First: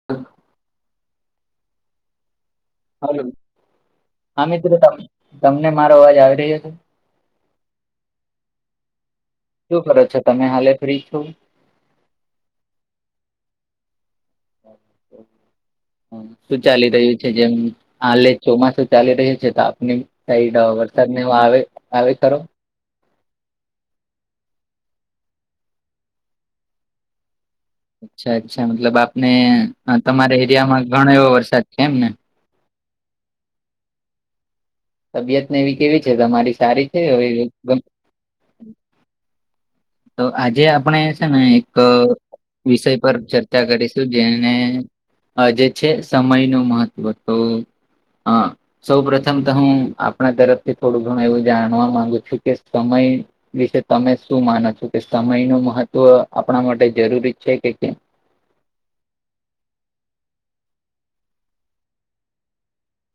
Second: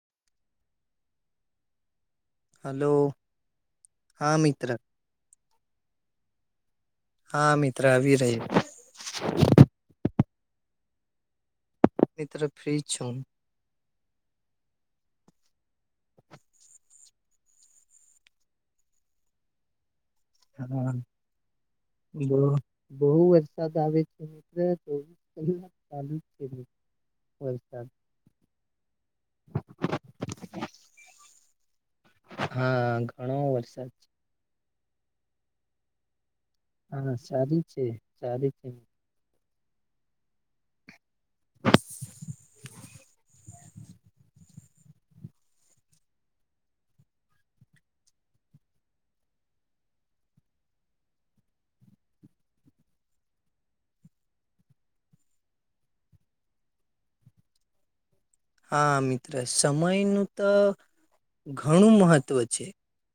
[inaudible] Hello. હા મિત્રો તમ તમને મારો અવાજ આવી રહ્યો છે. હા, મિત્ર આવી રહ્યો શું કરો છો તમે, હાલે ફ્રી છો? એત્રે ફ્રી જ છું હું. શું ચાલી રહ્યું છે, જેમ હાલે ચોમાસું ચાલી રહ્યો છે, તો આપને [unintelligible] હા વરસાદ ને એવું આવે-આવે બો ખરો? બહુ વરસાદ આવે છે મિત્ર. [inaudible] વરસાદ. અચ્છા-અચ્છા, મતલબ આપને, તમારા એરિયામાં ઘણો એવો વરસાદ છે એમ ને? હા ઘણો વરસાદ છે. તબિયત ને એવી કેવી છે, તમારી સારી છે હા હવે? સારી ગમ છે સારી છે. તો આજે આપણે છે ને એક વિષય પર ચર્ચા કરીશું. જેને અહ જે છે સમય નું મહત્વ તો, હા. સૌ પ્રથમ તો હું આપણા તરફથી થોડું ઘણું એવું જાણવા માંગુ છું કે સમય વિશે તમે શું માનો છો, કે સમય નું મહત્વ આપણા માટે જરૂરી છે કે કેમ? હા મિત્ર. સમય નું તો ઘણું મહત્ત્વ છે.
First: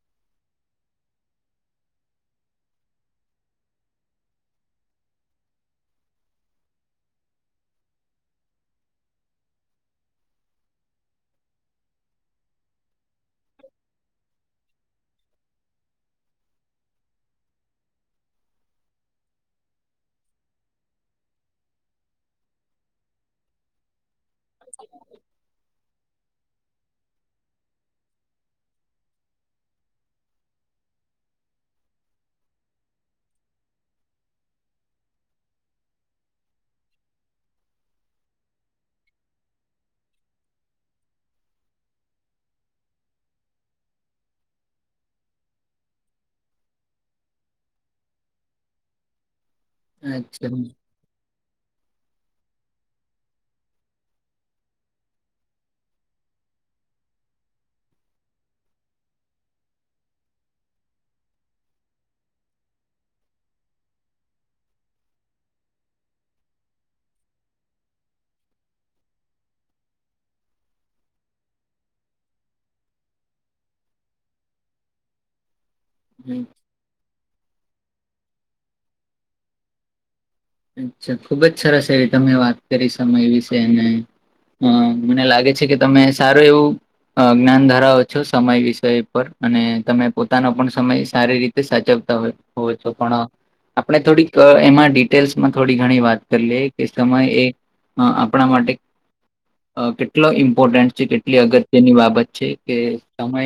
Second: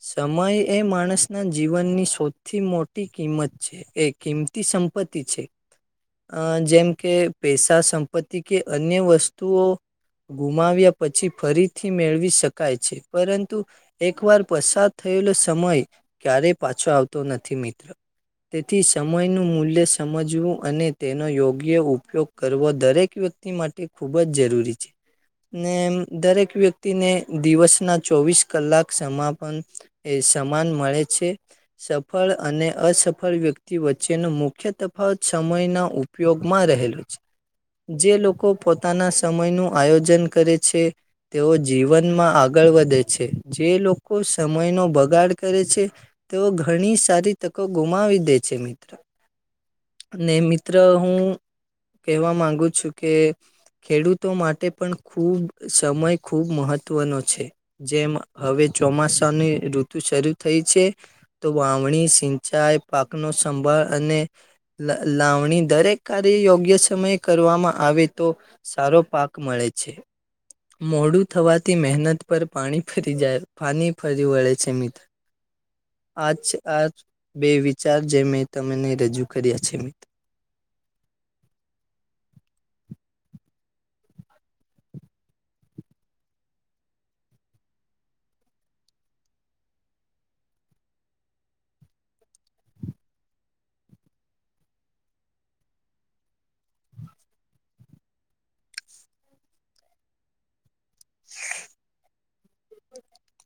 સમય એ માણસના જીવનની સૌથી મોટી કિંમત છે. એ કિંમતી સંપત્તિ છે. અહ જેમ કે પૈસા, સંપત્તિ, કે અન્ય વસ્તુઓ ગુમાવ્યા પછી ફરીથી મેળવી શકાય છે, પરંતુ એક વાર પસાર થયેલો સમય ક્યારેય પાછો આવતો નથી મિત્ર. તેથી સમયનું મૂલ્ય સમજવું, અને તેનો યોગ્ય ઉપયોગ કરવો દરેક વ્યક્તિ માટે ખૂબ જ જરૂરી છે. ને એમ દરેક વ્યક્તિને દિવસના ચોવીસ કલાક સમાપન એ સમાન મળે છે. સફળ અને અસફળ વ્યક્તિ વચ્ચેનો મુખ્ય તફાવત સમયનો ઉ પયોગમાં રહેલું છે. જે લોકો પોતાના સમયનું આયોજન કરે છે તેઓ જીવનમાં આગળ વધે છે, જે લોકો સમયનો બગાડ કરે છે તેઓ ઘણી સારી તકો ગુમાવી દે છે મિત્ર. [inaudible] ને અચ્છા મિત્ર હમ, હું કહેવા માંગુ છું, કે ખેડૂતો માટ ટે પણ ખૂબ સમય ખૂબ મહત્ત્વનો છે. જેમ હવે ચોમાસાની ઋતુ શરૂ થઈ છે તો વાવણી, સિંચાઈ, પાકનો સંભાળ, અને લ લાવણી દરેક કાર્ય યોગ્ય સમયે કરવામાં આવે તો સારો પાક મળે છે. મોડું થવાથી મહેનત પર પાણી ફરી જાય, પાણી ફરી વળે છે, મિત્ર. આ છ આ જ બે વિચાર જે મેં તમને રજૂ કર્યા છે, મિત્ર. અચ્છા, ખુબ જ સરસ એવી તમે વાત કરી સમય વિશે, અને અહ મને લાગે છે, કે તમે સારું એવું અ જ્ઞાન ધરાવો છો સમય વિષય પર અને તમે પોતાનો પણ સમય સારી રીતે સાચવતા હોય. હોય છો પણ આપણે થોડીક અહ એમાં ડીપ ટેલ્સમાં થોડી ઘણી વાત કરી લઈએ કે સમય એ અહ આપણા માટે અહ કેટલો ઇમ્પોર્ટન્ટ છે, કેટલી અગત્યની બાબત છે, કે સમય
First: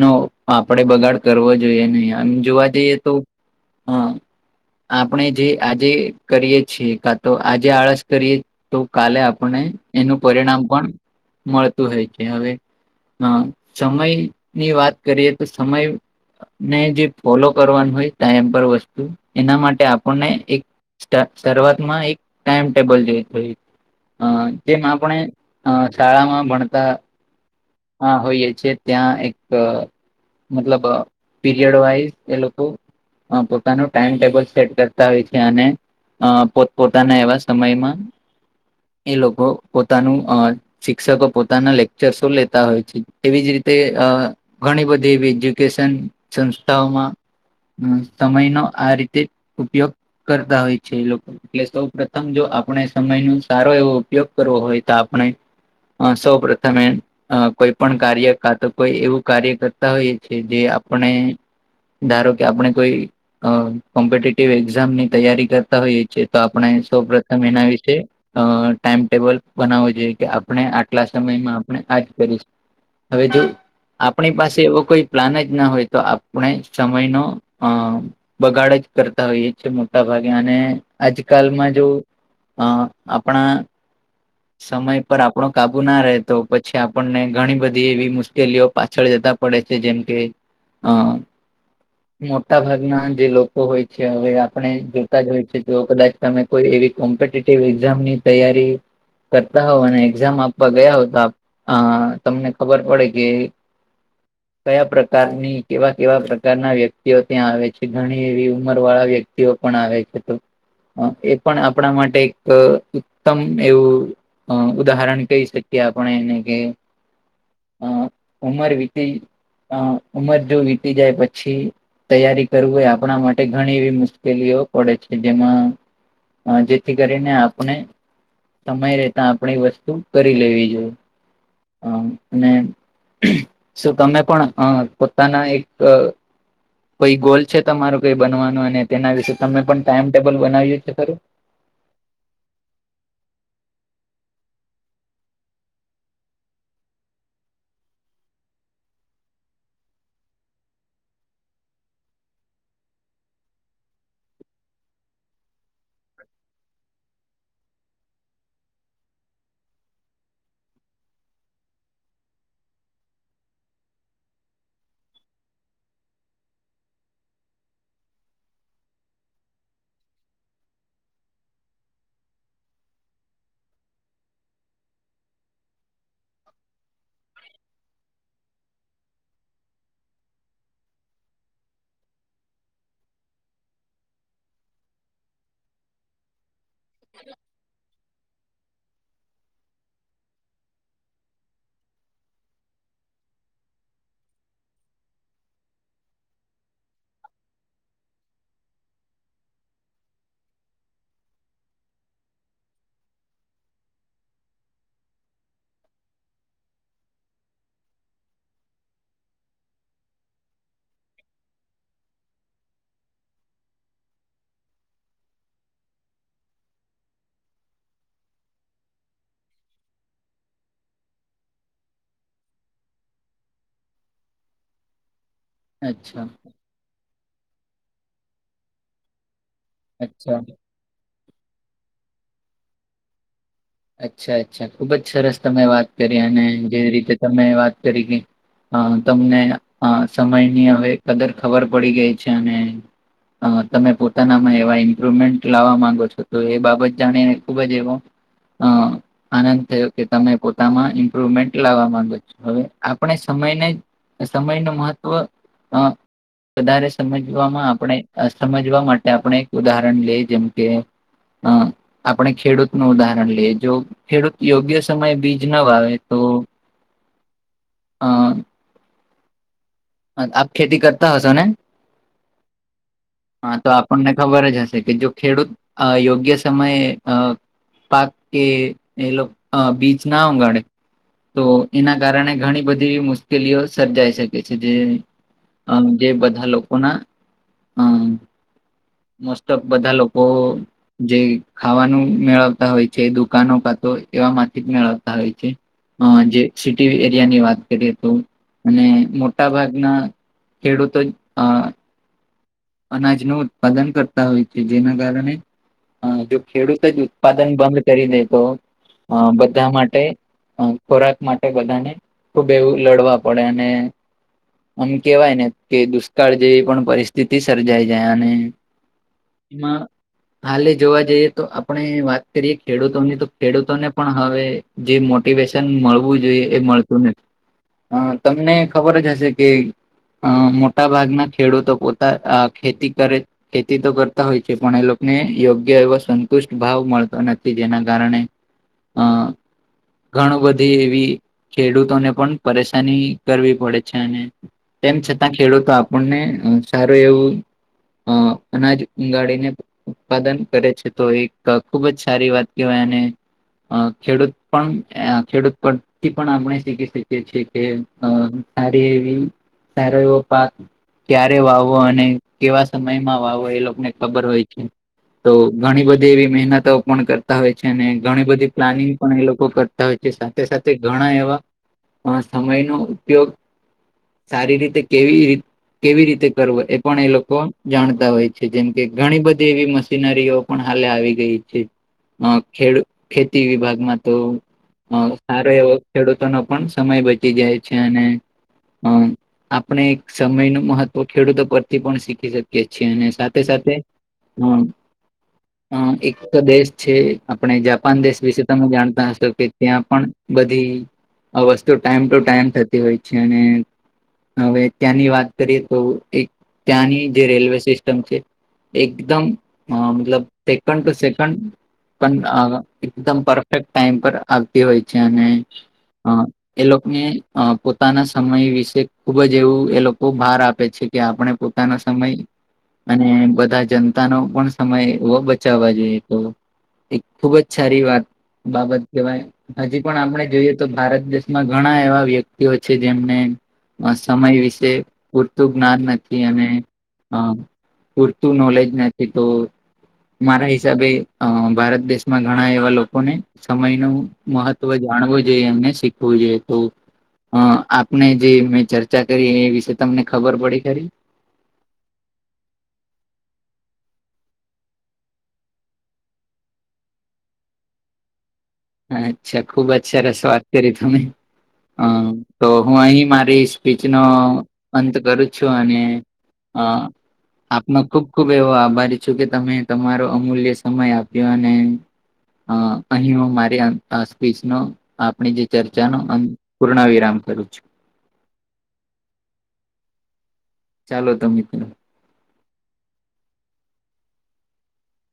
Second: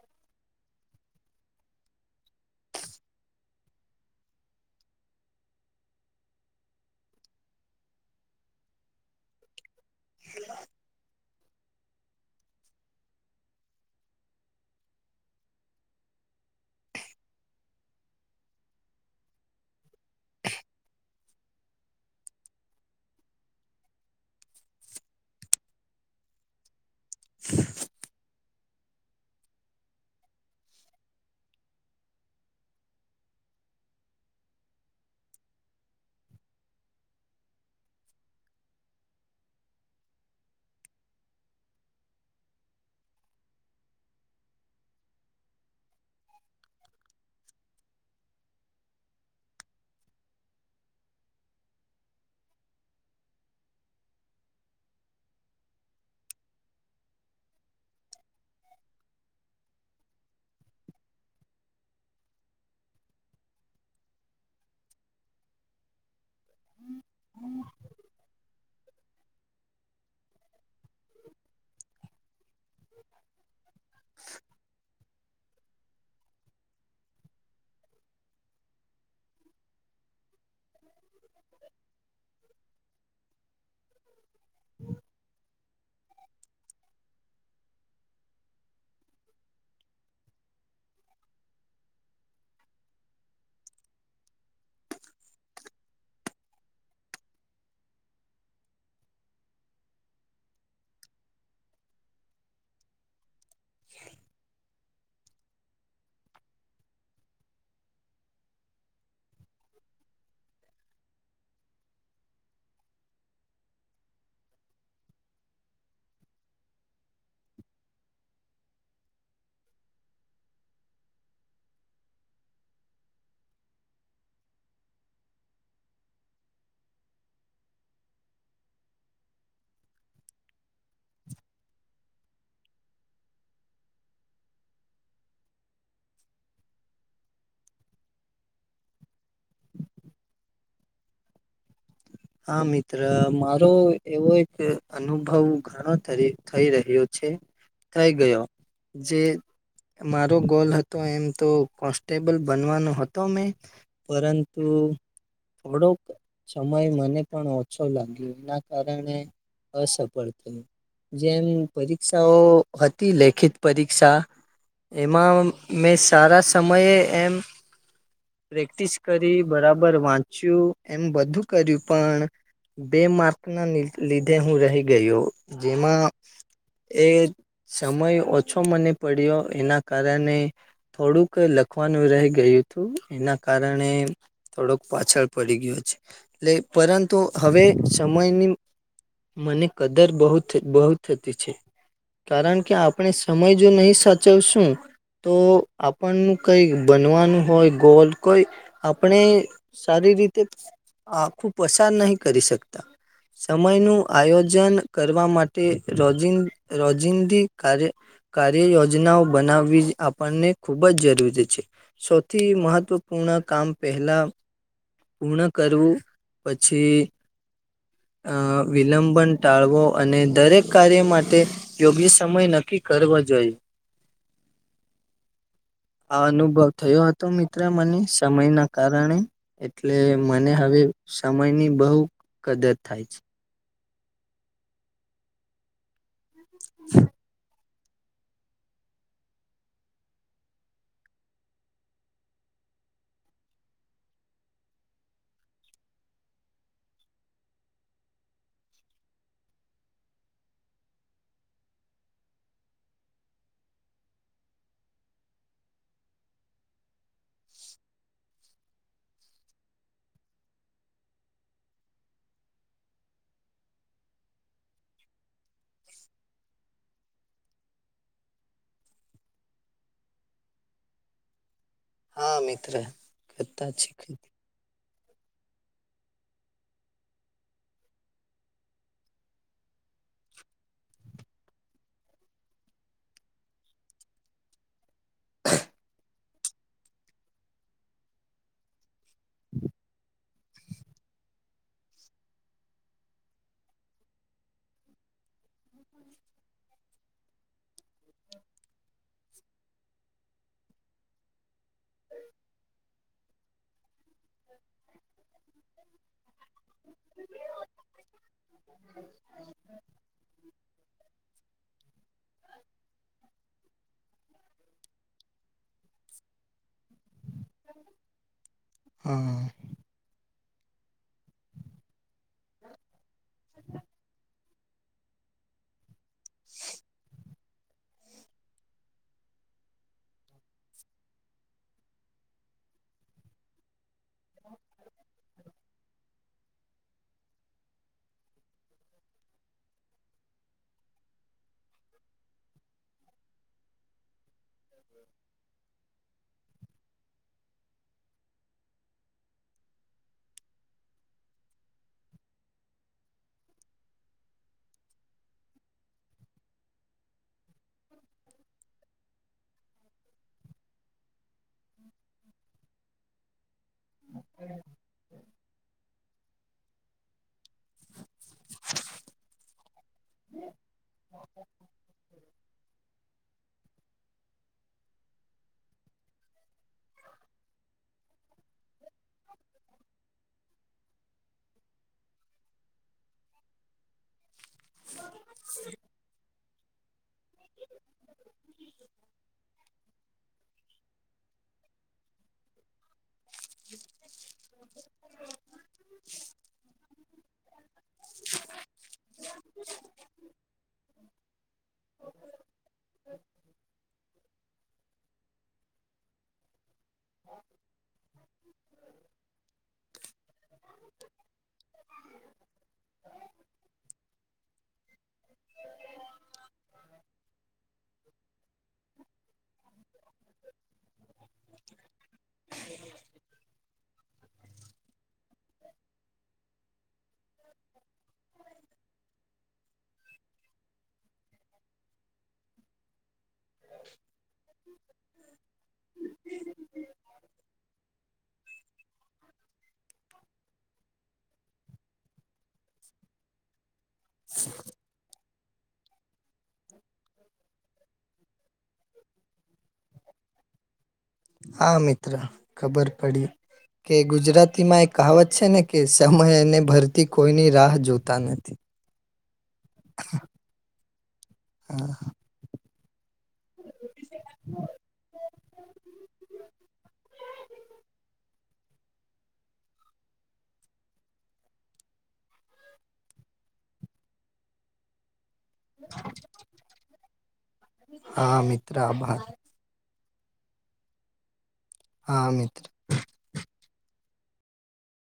નો આપડે બગાડ કરવો જોઈએ નહીં. આમ જોવા જઈએ તો હમ આપણે જે આજે કરીએ છીએ કા તો આજે આળસ કરીએ તો કાલે આપને એનું પરિણામ પણ મળતું હોય છે, હવે હ સમયની વાત કરીએ તો સમય ને જે ફોલો કરવાનું હોય ટાઈમ પર વસ્તુ એના માટે આપણને એક શરૂઆતમાં એક ટાઈમટેબલ [unintelligible] અ તેમ આપણે અ શાળામાં ભણતા આ હોઈએ છે. ત્યાં એક મતલબ પીરિયડ વાઈઝ એ લોકો પોતાનું ટાઈમ ટેબલ સેટ કરતા હોય છે. અને અ પોત પોતાના એવા સમયમાં એ લોકો પોતાનું અ શિક્ષકો પોતાના લેક્ચર્સો લેતા હોય છે, એવી જ રીતે અ ઘણી બધી એવી એજ્યુકેશન સંસ્થાઓમાં હમ સમયનો આ રીતે ઉપયોગ કરતા હોય છે, એ લોકો એટલે સૌ પ્રથમ જો આપણે સમય ન સારો એવો ઉપયોગ કરવો હોય તો આપણે હા સૌ પ્રથમ મે અ કોઈ પણ કાર્ય કા તો કોઈ એવું કાર્ય કરતા હોઈએ છે, જે આપણે ધારો કે આપણે કોઈ કોમ્પિટિવ એ એઝામ ની તૈયારી કરતા હોઈએ છીએ તો આપણે સૌ પ્રથમ એના વિશે અ ટાઈમટેબલ બનાવવો જોઈએ કે આપણે આટલા સમયમાં આપણે આજ કરીશુ. હવે તો આપણી પાસે એવો કોઈ પ્લાન જ ના હોય તો આપણે સમયનો અ બગાડ જ કરતા હોઈએ. મોટા ભાગે અને આજકાલમાં જો અ આપણા સમય પર આપણો કાબુ ના રહેેતો પછી આપણને ઘણી બધી એવી મુશ્કેલીઓ પાછળ જતા પડે છે, જેમ કે અ મોટા ભાગના જે લોકો હોય છે, હવે આ પણે જોતા જ હોય છે, તો કદાચ તમે કોઈ એવી કોમ્પિટેટિવ એક્ઝામની તૈયારી કરતા હોવ અને એક્ઝામ આપવા ગયા હો તો અ તમને ખબર પડે કે [unintelligible] પ્રકારની કેવા કેવા પ્રકારના વ્યક્તિઓ ત્યાં આવે છે, ઘણી એવી ઉંમર વાળા વ્ય ક્તિઓ પણ આવે છે, એ પણ આપણા માટે એક ઉત્તમ એવું અ ઉદાહરણ કહી શકીએ આપણે એને કે હ ઉમર વિતી અ ઉમર જો વીતી જાય પછી તૈયારી કરવીું હોય આપણા માટે ઘણી એવી મુશ મુકેલીઓ પડે છે જેમાં જેથી કરીને આપણે સમય રેતા આપણે વસ્તુ કરી લેવી જોઈએ. [unintelligible] અ અને શું તમે પણ પોતાના એક કઈ ગોલ છે તમારું કઈ બનવાનું અને તેના વિશે તમે પણ ટાઈમટેબલ બનાવ્યું છે ખરું? હા મિત્ર મારો એવો એક અનુભવ ઘણો થઈ રહ્યો છે. થઈ ગયો જે મારો ગોલ હતો એમ તો કોન્સ્ટેબલ બનવાનો હતો મેં પરંતુ થોડોક સમય મને પણ ઓછો લાગ્યો એના કારણે અસફળ થયું. જેમ પરીક્ષાઓ હતી લેખિત પરીક્ષા એમાં મેં સારા સમયે એમ પ્રેક્ટિસ કરી બરાબર વાંચ્યું એમ બધું કર્યું. પણ બે માર્ક ના લીધે હું રહી ગયો. જેમાં એ સમય ઓછો મને પડ્યો એના કારણે થોડુંક લખવાનું રહી ગયું હતું એના કારણે થોડોક પાછળ પડી ગયો છે એટલે પરંતુ હવે સમયની મને કદર બહુ બહુ થતી છે. કારણ કે આપણે સમય જો નહી સાચવશું તો આપણનું કઈ બનવાનું હોય ગોલ કોઈ આપણે સારી રીતે આખું પસાર નહી કરી શકતા. સમય નું આયોજન કરવા માટે રોજ રોજિંદી કાર્ય કાર્ય યોજનાઓ બનાવવી આપણને ખૂબ જ જરૂરી છે. સૌથી મહત્વપૂર્ણ કામ પહેલા પૂર્ણ કરવું પછી અ વિલંબન ટાળવો અને દરેક કાર્ય માટે યોગ્ય સમય નક્કી કરવો જોઈએ. આ અચ્છા અનુભવ થયો હતો મિત્ર મને સમય ના કારણે એટલે અચ્છા મને હવે સમય ની બહું કદર થાય છે. અચ્છા અચ્છા ખુબ જ સરસ તમે વાત કરી અને જે રીતે તમે વાત કરી કે હ તમને સમયની હવે કદર ખબર પડી ગઈ છે અને અ તમે પોતાનામાં એવા ઇમ્પ્રુવમેન્ટ લાવવા માંગો છો તો એ બાબત જાણીને ખુબ જ એવો હા. આનંદ થયો કે તમે પોતામાં ઇમ્પ્રુવમેન્ટ લાવવા માંગો છો હવે આપણે સમયને સમયનો મહત્વ અ વધારે સમજવામાં આપણે સમજવા માટે આપણે એક ઉદાહરણ લઈએ જેમ કે હ આપણે ખેડૂત નું ઉદાહરણ લેએ જો ખેડૂત યોગ્ય સમયે બીજ ના વાવે તો હા. આપ ખેતી કરતા હોસોને? હા મિત્ર હા તો કરતા શીખ આપણને ખબર જ હશે કે જો ખેડૂત અ યોગ્ય સમયે અ પાક કે એ લોકો બીજ ના ઉગાડે તો એના કારણે ઘણી બધી મુશ્કેલીઓ સર્જાઈ શકે છે. જે બંધા લોકોના મોસ્ટ ઓફ બધા લોકો જે ખાવાનું મેળવતા હોય છે દુકાનો કાતો એવા માંથી જ મેળવતા હોય છે. અ જે સિટી એરિયાની વાત કરીએ તો અને મોટા ભાગના ખેડુતો અ અનાજનું ઉત્પાદન કરતા હોય છે, જેના કારણે ખેડૂત જ ઉત્પાદન બંધ કરી દેતો આ બધા માટે ખોરાક માટે બધાને ખુબ એવું લડવા પડે અને આમ કેવાય ને કે દુષ્કાળ જેવી પણ પરિસ્થિ તી સર્જાય જાય અને હમ એમાં હાલે જોવા જઈએ તો આપણે વાત કરીએ ખેડૂતોની તો ખેડૂતોને પણ હવે જે મોટિવેશન મળવું જોઈએ એ મળતું નથી. અ તમને ખબર જ હશે કે અ મોટા ભાગના ખેડૂતો પો [unintelligible] અ ખેતી કરે ખેતી તો કરતા હોય છે, પણ એ લોકોને યોગ્ય એવો સંતુષ્ટ ભાવ મળતો નથી જેના કારણે હા. ઘણું બધી એવી ખેડૂતોને પણ પરેશાની કરવી પડે છે, અને તેમ છતાં ખેડૂતો આપણને સારું એવું અ અનાજ ઉગાડીને ઉત્પાદન કરે છે, તો એક ખુબ જ સારી વાત કહેવાય એને. અ ખેડૂત પણ અ ખેડૂત પરથી પણ આપણે શીખી શકીએ છીએ કે, અ સારી એવી સારો એવો પાક કરે વાવો અને કેવા સમયમાં વાવો એ લોકને ખબર હોય છે. તો ઘણી બધી એવી મહેનતો પણ કરતા હોય છે, અને ઘણી બધી પ્લાનિંગ પણ એ લોકો કર તા હોય, તે સાથે સાથે ઘણા એવા સમયનો ઉપયોગ સારી રીતે કેવી રી કેવી રીત તે કરવો એ પણ એ લોકો જાણતા હોય છે, જેમ કે ઘણી બધી એવી મશીનરીઓ પણ હાલે આવી ગઈ છે, અ ખેડ ખેતી વિભાગમાં તો મારો સારો એવો ખેડૂતોનો પણ સમય બચી જાય છે, અને અ આપણે એક સમયનુ મહ તવ ખેડૂતો પરથી પણ શીખી શકીએ છીએ અને સાથે સાથે અ અ એક તો દેશ છે, આપણે જાપાન દેશ વિશે તમે જાણતા હસ તો કે ત્યાં પણ બધી આ વસ્તુ ટાઈમ ટુ ટાઈમ થતી હોય છે, અને હવે ત્યાંની વાત કરીએ તો એક ત્યાંની જે રેલવે સિસ્ટમ છે એકદમ મતલબ સેકન્ડ ટુ સેકન્ડ પણ અ એકદમ પરફેક્ટ ટાઈમ પર આવતી હોય છે અને અ એ લોકોને અ પોતાના સમય વિશે ખુબ જ એવું એ લોકો ભાર આપ આપે છે, કે આપણે પોતાના સમય અને બધા જન તાનો પણ સમય એવો બચાવવા જોઈએ તો એક ખુબ જ સારી વાત બાબત કેહવાય. હજી પણ આપણે જોઈએ તો ભારત દેશમાં ઘણા એવા વ્યક્તિઓ છે, જેમને સમય વિશે પૂરતું જ્ઞા ન નથી અને પુરતું નોલેજ નથી તો મારા હિસાબે ભારત દેશમાં ઘણા એવા લોકોને સમયનું મહત્વ જાણવું જોઈએ. એમને શીખવું જોઈએ તો અ આપને જે મેં ચર્ચા કરી એ વિશે તમને ખબર પડી ખરી? હા મિત્ર, ખબર પડી. કે ગુજરાતીમાં એ કહાવત છેને કે, સમય અને ભરતી કોઈની રાહ જોતા નથી. અચ્છા, ખુબ જ સરસ વાત કરી તમે. અ હા. તો હું અહી મારી સ્પીચનો અંત કરું છું, અને અ આપના ખુબ ખુબ એવો આભારી છું, કે તમે તમારો અમૂલ્ય સમય આપ્યો અને અ અહી માર આ સ્પીચ નો આપણી જે ચર્ચાનો પૂર્ણ વિરામ કરું છું. હા મિત્ર. આભાર. ચાલો તો મિત્ર. હા મિત્ર.